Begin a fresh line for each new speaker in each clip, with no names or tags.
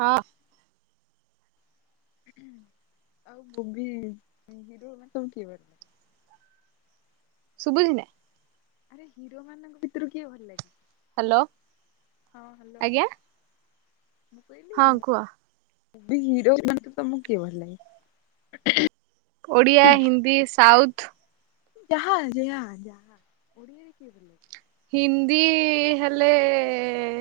ହଁ।
[unintelligible]
ସୁବୁ [unintelligible]
ଆରେ ହିରୋ ମାନଙ୍କ ଭିତରୁ କିଏ ଭଲ ଲାଗେ
ହ୍ୟାଲୋ
ହଁ ହ୍ୟାଲୋ
ଆଜ୍ଞ୍ୟା
ମୁଁ କହିଲି ମୁଁ ମୁ ବି ହିରୋ ମାନେ କିଏ ଭଲଲାଗେ [unintelligible]
ଓଡ଼ିଆ ହିନ୍ଦୀ ସାଉଥ୍
ଜାହା [unintelligible]
ହିନ୍ଦୀ ହେଲେ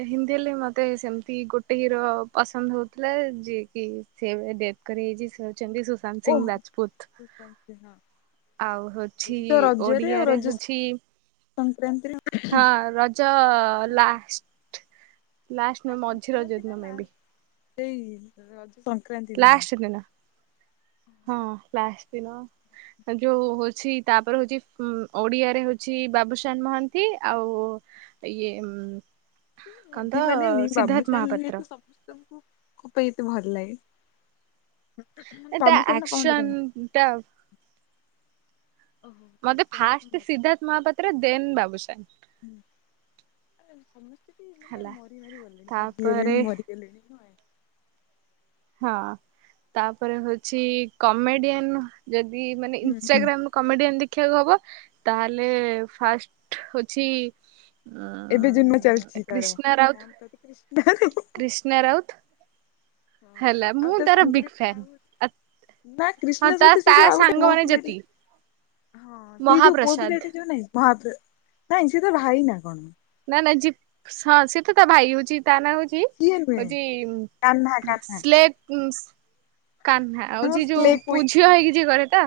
ହିନ୍ଦୀ ହେଲେ ମୋତେ ସେମିତି ଗୋଟେ ହିରୋ ପସନ୍ଦ ହେଉଥିଲା ଯିଏକି ସେ ଡେଥ୍ କରି ଯାଇଛି। ଯେମିତି ସୁଶାନ୍ତ ସିଂ
ଓହ
ରାଜପୁତ
ସୁଶାନ୍ତ ସିଂହ।
ଆଉ ହଉଛି
ଏଇ ତ ରଜରେ ଆଉ
ଓଡିଆରେ
ରଜ
ହଉଛି
ସଂକ୍ରାନ୍ତିରେ ନା
ହଁ ରଜ ଲାଷ୍ଟ୍ ଲାଷ୍ଟ୍ ନୁହଁ ମଝି ରଜ
ସଂକ୍ରାନ୍ତି ନା
ଦିନ ମେ ବି
ଲାଷ୍ଟ ସେଇ ରଜ ରେ
ଲାଷ୍ଟ୍ ଦିନ ହଁ ଲାଷ୍ଟ୍ ବିନ ଯଉ ହଉ [unintelligible] ତା ପରେ ହଉଛି ଓଡିଆରେ ହଉଛି ବାବୁସାନ ମହାନ୍ତି ଆଉ ଇଏ କଣ ତ
[unintelligible]
ସିଦ୍ଧାର୍ଥ ମହାପାତ୍ର
ଲାଇଟ୍
ଏଟା ଆକ୍ସନ୍ ଏଟା ମହାପାତ୍ର ଦେନ୍ ବାବୁସାନ ହେଲା ତାପରେ
[unintelligible]
ହଁ ତାପ [unintelligible] ହଉଛି କମେଡିଆନ୍। [unintelligible] ମାନେ
ହୁଁ ହୁଁ
ଇନଷ୍ଟାଗ୍ରାମ କମେଡିଆନ୍ ଦେଖିନ। ଶିକ୍ଷକ ହବ ତାହେଲେ ଫାଷ୍ଟ ହଉଛି।
ଏବେ ଜନ୍ମା
ଉଁ
ଚାଲିଛି ତାରା
କ୍ରିଷ୍ଣା ରାଉତ
କଣ [unintelligible] କୁଷ୍ଣ ର।
କ୍ରିଷ୍ଣା ରାଉତ ହେଲା ମୁଁ ତାର ବିଗ୍ ଫ୍ୟାନ୍ ଆତ୍।
ନା କ୍ରିଷ୍ଣା ସହିତ ସେଇଯୋଉ ଆଉଗୋଟେ ପୁଅପିଲା ଟେ।
ଯେତିକି
ହଁ ସେଇଯୋଉ
ମହାପ୍ରସାଦ
ପୁଅପିଲା ଟେ ଯୋଉ ନାହିଁ ମହପ୍ର। ନାଇଁ ସେ ତ ଭାଇ ନା କଣ?
ନା ନାଇ ଯିଏ ହଁ ସେତ ତା ଭାଇ ହଉଛି। ତା ନା ହଉଛି
ସିଏ ନୁହେଁ
ହଉଛି
କାହ୍ନା କାହ୍ନା
ସ୍ଲେଟ। କାହ୍ନା ଆଉ ଯ
ହଁ
ଯିଏ
ସ୍ଲେ
ଯୋଉ ପୁ
କୁଇନ୍
ଝିଅ ହେଇକି ଯିଏ କରେ ତ।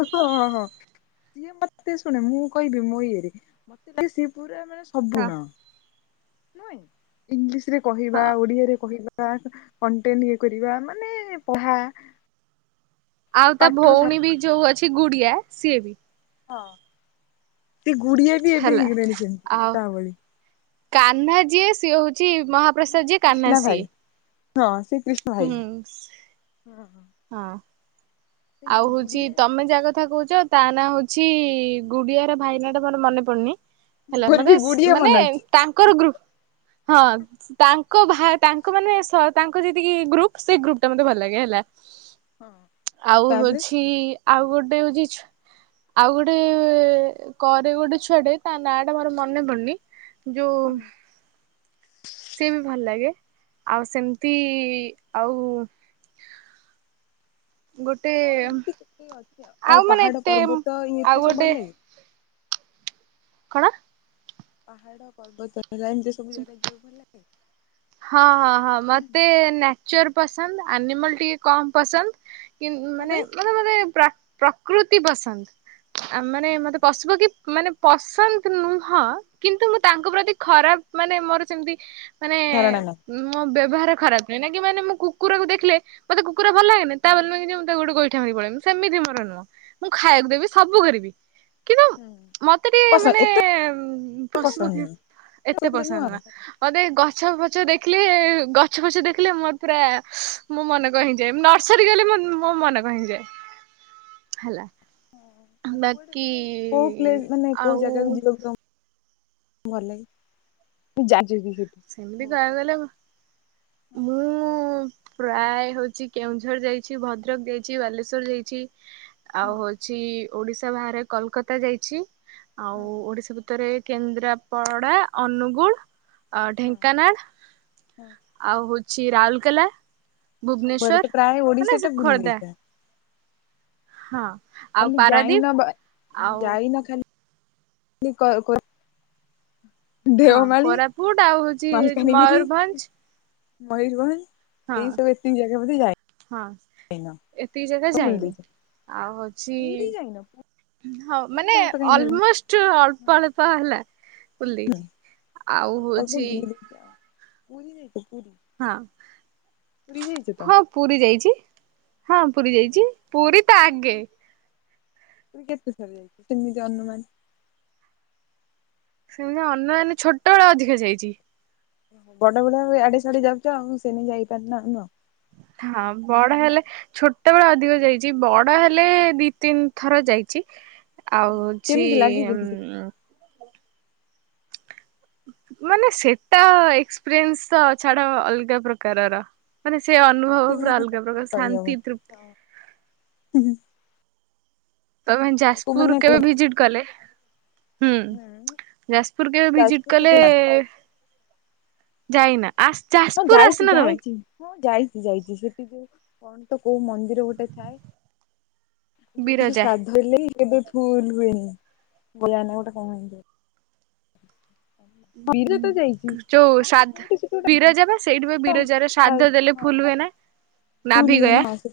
ହଁ ହଁ ସିଏ ମତେ ଶୁଣେ ମୁଁ କହିବି ମୋ ଇଏରେ ମତେ ଲାଗେ ସିଏ। ପୁରା ମାନେ ସବୁ
ହଁ
ନ। ନୁହେଁ ଇଂଲିଶ ରେ। କହିବା
ହଁ
ଓଡିଆରେ କହିବା। ବା କଣ୍ଟେଣ୍ଟ ଇଏ କରିବା ମାନେ ପଢ଼ା।
ଆଉ ତା ଭଉଣୀ ବି ଯୋଉ ଅଛି ଗୁଡିଆ। ସିଏ ବି
ହଁ ସେ ଗୁଡିଆ ବି ଏବେ
ହେଲା
ହେଇଗଲେଣି
ଆଉ
ସେମତି ତା ଭଳି।
କାହ୍ନା ସିଏ ହଉଛି ଯିଏ ମହାପ୍ରସାଦ ଯିଏ କାନ୍ହା
କ୍ରିଷ୍ଣା
ସିଏ।
ଭାଇ ହଁ ସେ କ୍ରିଷ୍ଣା ଭାଇ
ହୁଁ ହଁ
ସେ
ଆଉ
ଯୋଉ
ହଉଛି
ଗୁଡିଆ
ତମେ ଯାଆ କଥା କହୁଛ ତା ନାଁ ହଉଛି ଗୁଡିଆର ଭାଇନା ଟା ମୋର ମନେ ପଡୁନି ହେଲା
ମୋର ବି
ମଗଶ୍
ଗୁଡିଆ
ମାନେ
ମନେ ଅଛି
ତାଙ୍କର ଗ୍ରୁପ ହଁ ତାଙ୍କ ଭା ତାଙ୍କ ମାନେ ସ ତାଙ୍କ ଯେତିକି ଗ୍ରୁପ ସେଇ ଗ୍ରୁପ ଟା ମତେ ଭଲ ଲାଗେ ହେଲା।
ହଁ
ଆଉ
ତାପରେ
ହଉଛି ଆଉ ଗୋଟେ ହଉଛି ଆଉ ଗୋଟେ କରେ ଗୋଟେ ଛୁଆଟେ ତା ନାଁ ଟା ମୋର ମନେ ପଡୁନି ଯଉ ଆଉ ସେମିତି ଆଉ ଗୋଟେ
ହଁ ଏମିତି କେ [inaudible] ଅଛି ଆଉ
ମାନେ
ପାହାଡ
ଏତେ
ପର୍ବତ ଇ
ଆଉ
ଏତେ ସବୁ
ଗୋଟେ
ଭଲଲାଗେ।
କଣ?
ପହାଡ଼ ପର୍ବତ ଲାଇନ୍ ରେ ସବୁ [unintelligible]
ହଁ ହଁ ହଁ ମତେ ନ ର ପସନ୍ଦ ଆନିମଲ ଟିକେ କମ ପସନ୍ଦ। କି
କଣ
ମାନେ,
ପାଇଁ
ମାନେ ମାନେ ପ୍ରା ପ୍ରକୃତି ପସନ୍ଦ ଆ ମାନେ ମତେ ପଶୁ ପକ୍ଷୀ ମାନେ ପସନ୍ଦ ନୁହଁ କିନ୍ତୁ ମୁଁ ତାଙ୍କ ପ୍ରତି ଖରାପ ମାନେ ମୋର ସେମିତି
ଧର
[unintelligible] ମୋ ବେ ବେବହାର ଖରାପ ନାହିଁ ନା କି ମାନେ ମୁ କକୁର କୁ ଦେଖିଲେ ମତେ କୁ କୁର ଭଲ ଲାଗେନି
ହଁ
ତାବୋଲି ନୁହଁ କି ଯେ ମୁଁ ତାକୁ ଗୋଟେ ଗୋଇ ଗୋଇଠା ମାରିକି ପଳେଇବି ସେମିତି ମୋର ନୁହଁ ମୁଁ ଖାଇବାକୁ ଦେବି ସବୁ କରିବି। କିନ୍ତୁ,
ହୁଁ।
ମତେ ଟିକେ
ପସନ୍ଦ
ମାନେ
ଏତେ ପସନ୍ଦ
ପଶୁପକ୍ଷୀ
ନୁହଁ
ଏତେ ପସନ୍ଦ ନୁହଁ। ମୋତେ ଗଛ
ଆଚ୍ଛା
ପ ଦେଖିଲେ ଗଛ ଫଛ ଦେଖିଲେ ମୋର ପୁରା ମୋ ମନକଣ ହେଇଯାଏ ନର୍ସରୀ ଗଲେ ମୋ ମନକଣ ହେଇଯାଏ ହେଲା।
ହ ଆଉ କୁଆଡେ
ବାକି
ମାନେ କୋଉ ପ୍ଲେସ୍ ମାନେ କୋଉ
ଆଉ
ଜାଗାକୁ ଯିବାକୁ ତମ ଭଲଲାଗେ [unintelligible]
ସେମିତି କହିବାକୁ ଗଲେ, ମୁଁ ପ୍ରାୟ ହଉଛି କେଉଁଝର ଯାଇଛି, ଭଦ୍ରକ ଯାଇଛି, ବାଲେଶ୍ଵର ଯାଇଛି। ଆଉ
ହୁଁ
ହଉଛି ଓଡିଶା ବାହାରେ କଲକାତା ଯାଇଛି। ଆଉ
ହଁ
ଓଡିଶା ଭିତରେ କେନ୍ଦ୍ରାପଡା, ଅନୁଗୁଳ ଆ
ହଁ
ଢେଙ୍କାନାଳ
ହଁ
ଆଉ ହଉଛି ଛିି ରାଉଲକେଲା।
ସବୁଆଡେ ତ ପ୍ରାୟ ଓଡିଶା ଟା ବୁଲି
ଖୋର୍ଦ୍ଧା
ଦେଇଛ।
ହଁ ଆଉ
ଯାଇନ ବା
ପାରାଦୀପ ଆଉ
[unintelligible]
ହଁ
ଦେଓମାଳି
କୋରାପୁଟ ଆଉ ହଉଛି ମୟୂରଭଞ୍ଜ।
ମୟୂରଭ ଏଇ ସବୁ ଏତି ଜାଗା ବୋଧେ ଯାଇ
ଏତିକ ଜାଗା ଯାଇନି ଆଉ ହଉଛି
ପୁରୀ ଯାଇନ
ହଁ
ପୁରୀ
ମାନେ
ନା ତ କାହିଁ ନେଲନି
ଅଲମୋଷ୍ଟ ଅଳ୍ପ
ହୁଁ
ଅଳ୍ପ ହେଲା ବୁଲି ଦେଇଛି, ଆଉ
ଅଳ୍ପ ଅଳ୍ପ
ହଉଛି
ବୁଲି ଦେଇଛ ଆଉ ପୁରୀ [unintelligible]
ହଁ,
ପୁରୀ ଯାଇଛ ତ
ହଁ ପୁରୀ ଯାଇଛି। ହଁ ପୁରୀ ଯାଇଛି ପୁରୀ ତ ଆଗେ।
ତମେ କେତେଥର ଯାଇଚ? ଯେମିତି ଅନୁମାନ
ସେମିତି ଅନୁମାନ ଛୋଟବେଳେ ଅଧିକା ଯାଇଛି।
ବଡ ବଡ ଆଡେ ସିଆଡେ ଯାଉଛ ଆଉ ସେ ନାଗି ଯାଇପାରୁନ ଆଉ ନୁହଁ
ହଁ ବଡ ହେଲେ ଛୋଟ ବେଳେ ଅଧିକ ଯାଇଛି। ବଡ ହେଲେ ଦି ତିନି ଥର ଯାଇଛି। ଆଉ ହଉଛି
କେମିତି ଲାଗେ କେମିତି
ମାନେ ସେଟା ଏକ୍ସପିରିଏନ୍ସ ତ ଛାଡ ଅଲଗା ପ୍ରକାରର। ମାନେ ସେ
ହଁ
ଅନୁଭବ ପୁରା
ମାନେ
ଅଲଗା
କଥାରେ
ପ୍ରକାର
କହିହବନି।
ଶାନ୍ତି ତୃପ୍ତି। ତମେ
ତାକୁ
ଯାଜପୁର
ମାନେ
କେବେ ଭିଜିଟ କଲେ ହୁଁ ଯାଜପୁର କେବେ ଭିଜିଟ
ଯାଜପୁର
କଲେ
କେବେ
ଯାଇନା ଆସ୍
ହଁ
ଯାଜପୁର
ଯାଇଛି
ଆସିନ ତମେ?
ଯାଇଛି ହଁ ଯାଇଛି ଯାଇଛି ସେଠିକ କଣ ତ କୋଉ ମନ୍ଦିର ଗୋଟେ ଥାଏ ଯୋଉଠିକି
ବିରଜା
ଶ୍ରାଧ ହେଲେ କେବେ ଫୁଲ ହୁଏନି [unintelligible] ଗୋଟେ କଣ ହୁଏ
ଯୋଉ
ଆଉ ଗୋଟେ
ସାଧ
କୋଉଠି ସେଠି ଗୋଟେ
ବିରେ ଯବେ ସେଇଠି ବି ବିରଜାରେ
ହଁ
ଶ୍ରାଦ୍ଧ ଦେଲେ ଫୁଲ ହୁଏ ନା
ଫୁଲ ହୁଏ ନା
ନାଭିିକୟା
ହଁ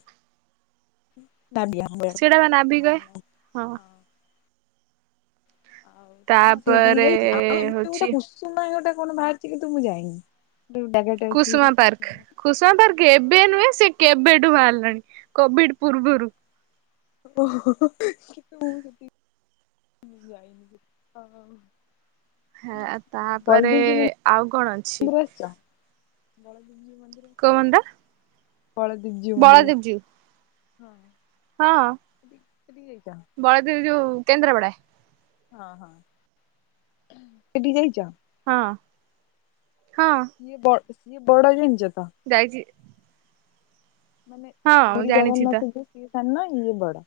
ନାଦିଆ ହଁ
ସେଇଟା ବା ନାଭିିକୟା ହଁ
ଆଉ ହଁ ସେଇଠିକି
ତାପରେ
ଯାଇଛି ଆଉ ଏ
ହଉଛି
ଗୋଟେ କୁସୁମୟ ଗୋଟେ କଣ ବାହାରଛି କି ନ୍ତୁ ମୁଁ ଯାଇନି ଗୋଟେ ଜାଗାଟେ ଅଛି
କୁସୁମା
କଣ
ପାର୍କ
ନା
କୁସୁମା ପାର୍କ ଏବେ ନୁହେଁ ସେ କେବେଠୁ ବାହାରିଲ। ହ [unintelligible] କୋଭିଡ଼ ପୂର୍ବରୁ
ଓ ହ କିନ୍ତୁ ମୁଁ ସେଠିକି ଯାଇନି
ହଁ ତାପରେ
ବଳଦେବଜୀଉ
ଆଉ କଣ ଅଛି।
ଭ [unintelligible]
କମଣ୍ଡା [unintelligible]
କଳଦିପ ଜୀଉନି [unintelligible] ହଁ
ହଁ
ସେଠି ସେଠିକି ଯାଇଛ
ବଳଦେବ ଯୋଉ କେନ୍ଦ୍ର ବଡ଼
ହଁ ହଁ କେଡି ଯାଇଛ
ହଁ
କିଏ ବ ସଏ ବଡ ଜାଣିଛ। ତ
ଗାାଇଛିି।
ମାନେ ପୁରୀ ଜଗନ୍ନାଥ ତ ନା ଇ ବଡ଼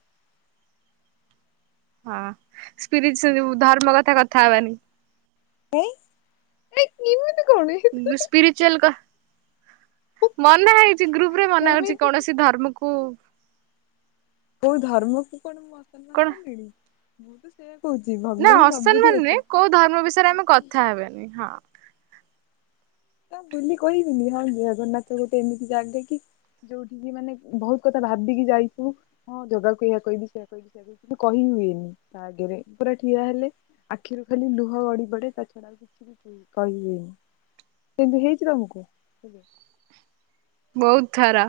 ହଁ ସ୍ପିରି ଧର୍ମ କଥା କଥା ହବାନି
ଏ
ସ୍ପିରିଚୁଆଲ କା ମନା ହେଇଛି ଗ୍ରୁପ
ଆରେ
ରେ ମନା ହଉଛି
ସେମିତି
କୌଣସି ଧର୍ମକୁ
କଉ ଧର୍ମକୁ ପଣ ମସ୍ତ
କଣ
ମାନ କ ନଡି ମୁଁ ତୁ ସେ
ନା ଅସମ୍ମାନ ନୁହେଁ କୋଉ ଧର୍ମ ବିଷୟରେ ଆମେ କଥା ହେବେନି ହଁ।
ତା ବୁଲି କହିବିନି ହଁ ଜଗନ୍ନାଥ ଗୋଟେ ଏମିତି ଜାଗା କି ଯୋଉଠିକି ମାନେ ବହୁତ କଥା ଭାବିକି ଯାଇଥୁ ହଁ ଜଗାକୁ ଏହା କହିବି ସେ କହିବି ସେ କୁ କହି ହୁଏନି ତା ଆଗରେ ପୁରା ଠିଆ ହେଲେ ଆଖିରୁ ଖାଲି ଲୁହ ଗଡି ପଡେ ତା ଛଡା ଆଉ କିଛି ବି କହିହୁଏନି। କିନ୍ତୁ ହେଇଛି ତମକୁ
ବହୁତ ଖରା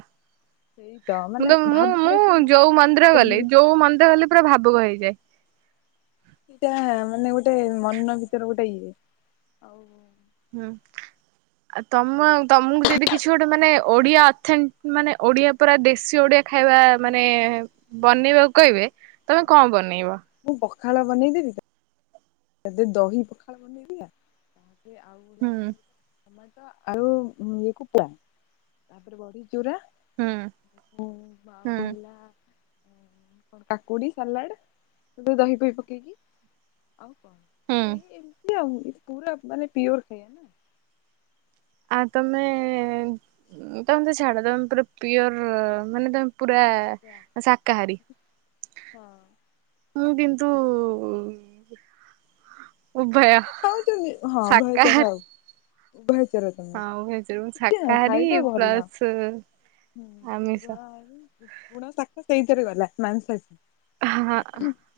ସେଇ
ମୁଁ
ମାନେ
ତ ମୁଁ
ଭାବିକି
ମୁଁ
ଯାଇଥିବ ନା
ଯୋଉ
ସବୁ
ମନ୍ଦିର ଗଲି
କହିବି
ଯୋଉ ମନ୍ଦିର ଗଲେ ପୁରା ଭାବୁକ ହେଇଯାଏ।
ଏଇଟା ମାନେ ଗୋଟେ ମନ ଭିତରେ ଗୋଟେ ଇଏ ଆଉ।
ହୁଁ ଆ ତମ ତମକୁ ଯଦି କିଛି ଗୋଟେ ମାନେ ଓଡିଆ
ହଁ
ମାନେ ଓଡିଆ ପୁରା [inaudible] ଖାଇବା
ହଁ
ମାନେ ବନେଇବାକୁ କହିବେ ତମେ କଣ ବନେଇବ
ଖାଇଲାା ବନେଇ ଦେବି ତ। କେ ଦୋହି ପଖଳ ବନେଇ ଦଆ ସେ ଆଉଲାା
ହୁଁ
କ ଟମାଟ ଆଉ ଇ କୁକୁଡ଼ା ତାପରେ ବଢ
ହୁଁ ହୁଁ
ଆଉ ହେଲା। କଣ କାକୁଡି ସାଲାଡ ଦହି ପହି ପକେଇକି ଆଉ କଣ?
ହୁଁ।
ଏଇ ଏମିତି ପୁରା ମାନେ ପିଓର ଖ ନା
ଆ ତମେ ତମେ ତ ଛାଡ ତମେ ପା ପିଓର ମାନେ ତମେ ପୁରା ଶାକାହାରୀ
ହଁ
ମୁଁ। ତୁ ଊ
[unintelligible] ହଁ ଭାଇଚାର ଆଉ। ଭାସ୍। [inaudible]
ଆଉ ଭେଜରେ ମୁଁ
ଏମିତି ଆଉ
ଶାକାହାରୀ
ଖାଇବା ଭଲ
ପ୍ଲସ ଆମିଷ।
[inaudible] ସେଇ। ସରିଗଲା ମାନସା
ହଁ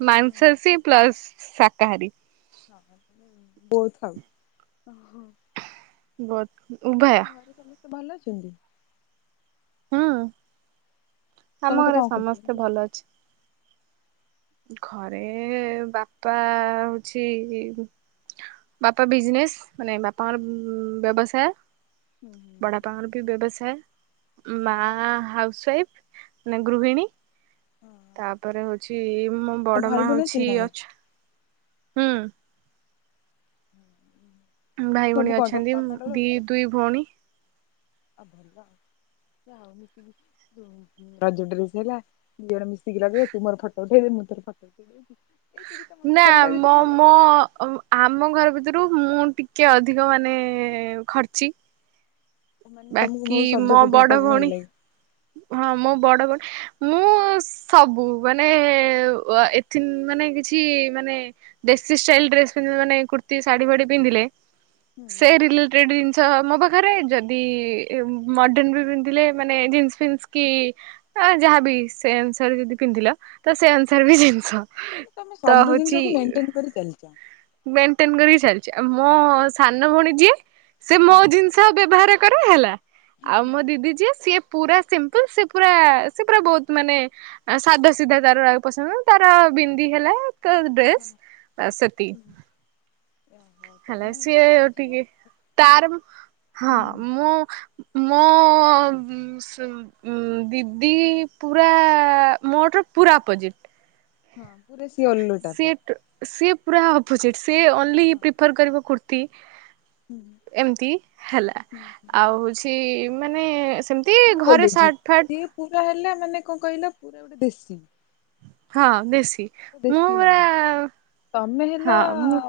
ମାଂସାସୀ ପ୍ଲସ୍ ଶାକାହାରୀ
ବୋଥ ଆଉ।
ବୋଥ
ତମ
ଉଭୟ।
ଘରେ ସମସ୍ତେ ଭଲ ଅଛନ୍ତି।
ହୁଁ। ଆମ
ସମସ୍ତେ
ଘରେ
କଣ
ସମସ୍ତେ
କରୁଛନ୍ତି?
ଭଲ ଅଛି। ଘରେ ବାପା ହଉଛି ବାପା ବିଜନେସ ମାନେ ବାପାଙ୍କର ବ୍ୟବସାୟ।
ହୁଁ
ବଡ଼ା ବାପା
ହୁଁ
ଙ୍କର ବି ବ୍ୟବସାୟ। ଏ। ମା
ଭଲ ତ
ହାଉସ ୱାଇଫ ମାନେ
ହଁ
ଗୃହିଣୀ
ହଁ।
ତାପରେ ହଉଛି ମୋ
ତ
ବଡ
ଭାଇ
ମା
ଭଉଣୀ ଅଛନ୍ତି
ହଉଛି
ନା ନାଇଁ?
ଅଛ ହୁଁ।
[inaudible] ତୁ
ଭାଇ
ସବୁ
ଭଉଣୀ
କଣ ତମ
ଅଛନ୍ତି ଉ
ମାମାର
ଦି
ରହୁଛ?
ଦୁଇ ଭଉଣୀ।
[inaudible] ଡ୍ରେସ ହେଲା ର ମିଶିକି ଲଗେଇ ତୁ ମୋର ଫଟୋ ଉଠେଇ ମୁଁ ତର ଫଟୋ ଉଠେଇବି।
ନା ମ ମ ଆମ ଘର ଭିତରୁ ମୁଁ ଟି କିଏ ଅଧିକ ମାନେ ଖର୍ଚ୍ଚି?
ମାନେ ତମକୁ
ବାକି
ବହୁତ
ମୋ
ସଜ ଫଜ
ବଡ
ହେବାକୁ ଭଲ
ଭଉଣୀ
ଲାଗେ।
ହଁ ମୋ ବଡ ଭଉଣୀ ମୁଁ ସବୁ ମାନେ ଅ ଏଥି ମାନେ କିଛି ମାନେ ବେଶି ଷ୍ଟାଇଲ ଡ୍ରେସ ମାନେ କୁର୍ତ୍ତୀ ଶାଢୀ ଫାଢି ପିନ୍ଧିଲେ ସେ
ମାନେ
ରିଲେଟେଡ ଜିନ୍ ଆଛା ମୋ ପାଖରେ ଯଦି ମଡ଼ର୍ଣ୍ଣ ବି ପିନ୍ଧେ ମାନେ ଜିନସ୍ ଫିନ୍ସ କି ଏ ଯାହାବି ସେ ଅନୁସାରେ ଯଦି ପିନ୍ଧିଲା ତ ସେ ଅନୁସାରେ ବି ଜିନିଷ।
ତମେ
ତ
ସବୁ
ହଉଛି
ଜିନିଷକୁ ମେଣ୍ଟେନ କରି ଚାଲିଛ।
ମେଣ୍ଟେନ କରି ଚାଲିଛି ଆ ମୋ ସାନ ଭଉଣୀ ଯିଏ ସେ ମୋ
ହୁଁ
ଜିନିଷ ବ୍ୟବହାର କରେ ହେଲା। ଆଉ
ହୁଁ
ମୋ ଦିଦି ଯିଏ ସିଏ ପୁରା। ସିମ୍ପଲ ସେ ପୁରା ସେ ପୁରା ବହୁତ ମାନେ ସାଧା ସିଧା ତାର ରାଗ ପସନ୍ଦ ତାର ବିନ୍ଦି ହେଲା। ଡ୍ରେସ୍
ହଁ
ଆ ସତି
ଓହୋ
ହେଲା
ତମେ ହଉଛ
ସିଏ
ମଝିଆ।
ଟିକେ ତାର ହଁ
ହୁଁ
ମୁଁ। ମୋ ଦିଦି ପୁରା ମୋର ପୁରା ଅପୋଜିଟ୍
ହଁ ପୁର।
ସେିଠ୍ ସେଠ ପୁରା ଅପୋଜିଟ୍ ସେଏଲି
ହଁ
ପ୍ରିଫର କରିବା। ତି
ହୁଁ
ଏମତି ହେଲା
ହୁଁ ହୁଁ
ଆଉ ହଉଛି। ମାନେ ସେମିତି
ମୁଁ
ଘରେ
କହିଦେଉଛି
ସାର୍ଟ ଫାଟ
ଟିକେ ପୁରା ହେଲା ମାନେ କଣ କହିଲା ପୁରା ଗୋଟେ ବେଶୀ
ହଁ ବେଶୀ ମୁଁ ପୁର
ନାରୀ ତମେ ହେଲ
ହଁ ମୁ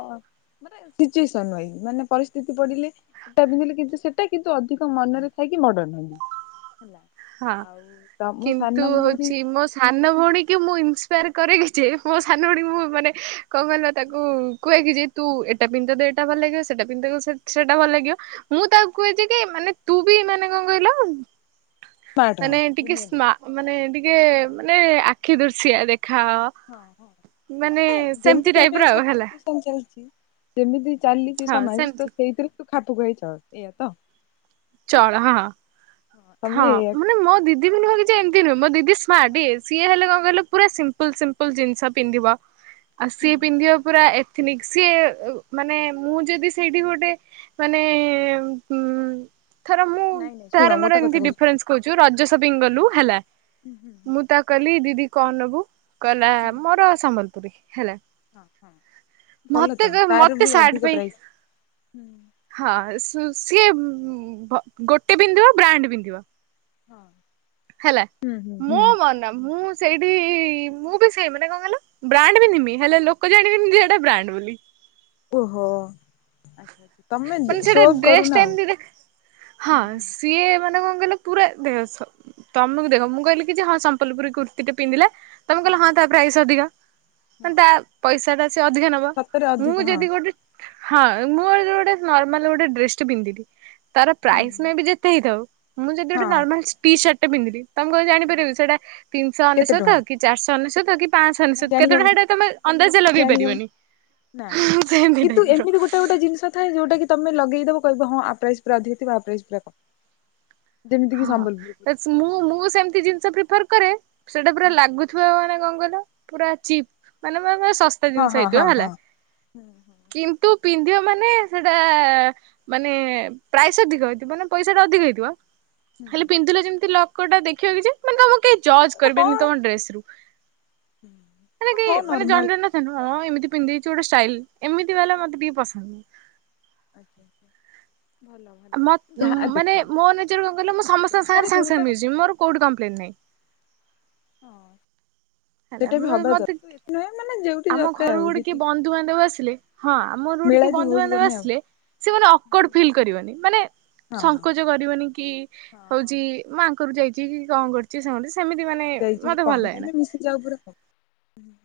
ମାନେ ସିଚୁଏସନ ମାନେ ପରିସ୍ଥିତି ପଡିଲେ ସେଟା ପିନ୍ଧିଲେ କିନ୍ତ ସେଟା କିନ୍ତ ଅଧିକ ମନରେ ଥାଇକି ମଡର୍ଣ ହି
ହଁ କିନ୍ତୁ
ସାନ ଭଉଣୀ
ହଉଛି ମୋ ସାନ ଭଉଣୀ କି ମୁଁ ଇରେ କି ଯେ ମୋ ସାନ ଭଣ ମୁଁ ମାନେ କଣ କହିଲ ତାକୁ କୁହେ କି ଯେ ତୁ ଏଟା ପିନ୍ଧୁ ଏଟା ଭଲ ଲାଗିବ ସେଟା ପିନ୍ଧ ସେଟା ଭଲ ଲାଗିବ ମୁଁ ତାକୁ କୁହେ କି ମାନେ ତୁ ବି ମାନେ କଣ କହିଲ।
ସ୍ମାର୍ଟ
ମାନେ ଟିକେ
ଦୁନିଆ
ସ୍
ଦେଖି
ମାନେ ଟିକେ
ହଁ
ମାନେ କି ଦର୍ଶସିଆ ଦେଖ
ହଁ ହ ନଁ
ସେମିତି
ଯେମିତି
ଟାଇପ ର ଆଉ ହେଲା
ଚାଲିଛି। କେମିତି ଚାଲିଛି
ହଁ
ସମାଜ
ସେମିତି।
ତ ସେଇଥିରେ ଖାପୁ ଖାଇ ଚ ଏଇ ଆ ତ ଆଁ
ଚଳ ହଁ। ହଁ
ତମେ ଏଇଆ
ମାନେ ମୋ ଦିଦି ବୋଲି ଭାବିଛି ଏମିତି ନୁହଁ ମୋ ଦିଦି ସ୍ମାର୍ଟ
ହଁ
ସିଏ ହେଲେ କଣ ପା ସିମ୍ପଲ ସିମ୍ପଲ ଜିନିଷ ପିନ୍ଧିବା। ଆଉ
ହୁଁ
ସିଏ ପିନ୍ଧିବା ପୁରା ଏ ସି ମାନେ ମୁଁ ଯଦି ସେଇଠି ଗୋଟେ ମାନେ ଉ ଥରେ ମୁଁ
ନାଇଁ ନାଇଁ ଶୁଣ
ତାର ମୋର
ଗୋଟେ କଥା
ଏମିତି
କହୁଛି ଶୁଣ
ଲ
ହଁ ହଁ
ହେ
ହୁଁ ହୁଁ
ମୁଁ ତା କ ଦିି କଣ ନବୁ? କହିଲ
ହୁଁ ହୁଁ
ମୋରସ ମ ପୀ ହେଲା।
ଭଲ
ମତେ
ତ ତାର
ମତେ
ବି
ସାର୍ଟ
ଅଧିକ
ପାଇଁ
ପ୍ରାଇସ୍।
ହଁ ସିଏ ବ ଗୋଟେ ପିନ୍ଧିବ ବ୍ରାଣ୍ଡ ପିନ୍ଧିବ। [inaudible]
ହଁ।
ହେଲା
ହୁଁ ହୁଁ
ମୋ
ହୁଁ
ମନ ମୁଁ ସେଇଠି ମୁଁ ବି ସେଇ ମାନେ କଣ କଇଲ ବ୍ରାଣ୍ଡ ପିନ୍ଧିବି ହେଲେ ଲୋକ ଜାଣିବେନି ଯେ ବ୍ରାଣ୍ଡ ବୋଲି।
ଓହୋ ଆଚ୍ଛା ତମେ
ମାନେ ସେଟା
ସୋଅପ୍
ଡ୍ରେସ୍
କରୁନ
ଟା
ଆଉ
ଏମତି ଦେ ହଁ
ହୁଁ
ସିଏ ମାନେ କ ମାନେ ପୁରା ଦେକ ତମକୁ ଦେଖ ମୁଁ କହିଲି କି ଯେ ହଁ ସମଲପୁରି କୁର୍ତୀ ଟେ ପିନ୍ଧିଲେ ତମେ କହିଲ ହଁ ତା ପ୍ରାଇସ ଅଧିକ
ହଁ
ମାନେ ତା ପଇସା ଟା ସେ ଅଧିକା ନବ
ସତରେ
ମୁଁ
ଅଧିକ ହଁ
ଯଦି ଗୋଟେ ହଁ ମୋର ଯୋଉ ଟା ନର୍ମାଲ ଗୋଟେ ଡ୍ରେସ ଟେ ପିନ୍ଧିଲି। ତାର
ହୁଁ
ପ୍ରାଇସ୍ ପାଇଁ ବି ଯେତେ ହେଇଥାଉ ମୁଁ ଯଦି ଗୋଟେ
ହଁ
ନର୍ମାଲ ଟି ସାର୍ଟ [unintelligible] ତମେ କଣ
ହଁ
ଜାଣିପାରିବ କି ସେଟା ତିିନିଶ
କେତେ ଟଙ୍କା
ଅନେଶ୍ୱତ କି ଚାରିଶ ଅନେସ୍ଵତ। ତା କି ପାଅଶ
ନା
ଅନେଶ୍ୱତ କେତେ ଟଙ୍କା
ଜାଣିହବନି
ଏଟା ତମେ ଅନ୍ଦାଜିଆ ଲଗେଇ
ଜାଣିହବନି
ପାରିବନି।
ନା
ପିନ୍ଧିଁ ନାଇ
କିନ୍ତୁ
ମୋର।
ଏମିତି ଗୋଟେ ଗୋଟେ ଜିନିଷ ଥାଏ ଯୋଉଟା କି ତମେ ଲଗେଇଦବ କହିବ ହଁ ଆ ପ୍ରାଇସ୍ ପୁରା ଅଧିକ ଥିବ ଆ ପ୍ରାଇସ୍ ପୁରା କମ୍। ଯେମିତି କିି ସମ୍ବଲପୁରୀ
ହଁ ମୁଁ ମୁଁ ସେମିତି ଜିନିଷ ପ୍ରିଫ କରେ। ସେଇଟା ପୁରା ଲାଗୁଥିବ ମାନେ କ କଇଲ। ପୁରା ଚିପ୍ ମାନେ ଶସ୍ତା ଜିନିଷ
ହଁ
ହେଇଥିବ
ହଁ
ହେଲା କିନ୍ତୁ ପିନ୍ଧିବ ମାନେ ସେଟା ମାନେ ପ୍ରାଇସ୍ ଅଧିକ ହେଇଥିବ ମାନେ ପଇସାଟା ଅଧିକ ହେଇଥିବ ହେଲେ
ହଁ
ପିନ୍ଧିଲ ଯେମିତି ଲ କୋଟା ଦେଖିବା କି ଯେ ମାନେ ତମକୁ କେ ଜଜ
ହଁ
କରିବେନି ତମ ଡ୍ରେସ ରୁ ମାନେ
ହୁଁ
କେ
ହଁ
ମାନେ ଜ
ନର୍ମାଲ
ନ ଏମ ପିନ୍ଧିଛି ଗୋଟେ ଷ୍ଟାଇଲ ଏମିତି ବାଲା ମୋତେ ଟିକେ ପସନ୍ଦ।
ଆଚ୍ଛା ଆଚ୍ଛା ଭଲ ଭଲ। ଯାହା
ମାନେ
ଦେଖ
ମୋ ନିଜର କଣ କହିଲ ମୁଁ ସମସ୍ତଙ୍କ ସାଙ୍ଗେ
ଯାହାର
ସାଙ୍ଗେ
ଯୋଉଟା ହଁ
ମିଶିଯିବି ମୋର କୋଉଠି କମ୍ପ୍ଲେନ୍ ନାହିଁ।
[inaudible]
ହେଲା
ସେଟା ବି
ମୁଁ
ହବା
ମତେ
ଦରକାର ଏତେ ନୁହେଁ ମାନେ ଯୋଉଠି
ଆମ
ଦରକାର
ଘରୁ
ଆଉ
ଗୋଟେ କିଏ
ଯେତିକି
ବନ୍ଧୁବାନ୍ଧବ ଆସିଲେ ହଁ ଆମର ଗୋଟେ
ମେଳା
କିଏ
ଯୋଉ ହଉଚି
ବନ୍ଧୁବାନ୍ଧବ
ତମେ ଆଉ
ଆସିଲେ ସ ମାନେ ଅକ୍ୱାର୍ଡ ଫିଲ୍ କରିବନି ମାନେ
ହଁ ହଁ।
ସଙ୍କୋଚ କରିବନି କି
ହଁ ହଁ।
ହଉଛି ମା ଯାଇଛି କି କଣ କରଛି ସାଙ୍ଗରେ ସେମିତି ମାନେ
ଯାଇଛି କି
ମତେ ଭଲ
କଣ
ଲାଗେନା।
ତମେ ମିଶି [inaudible]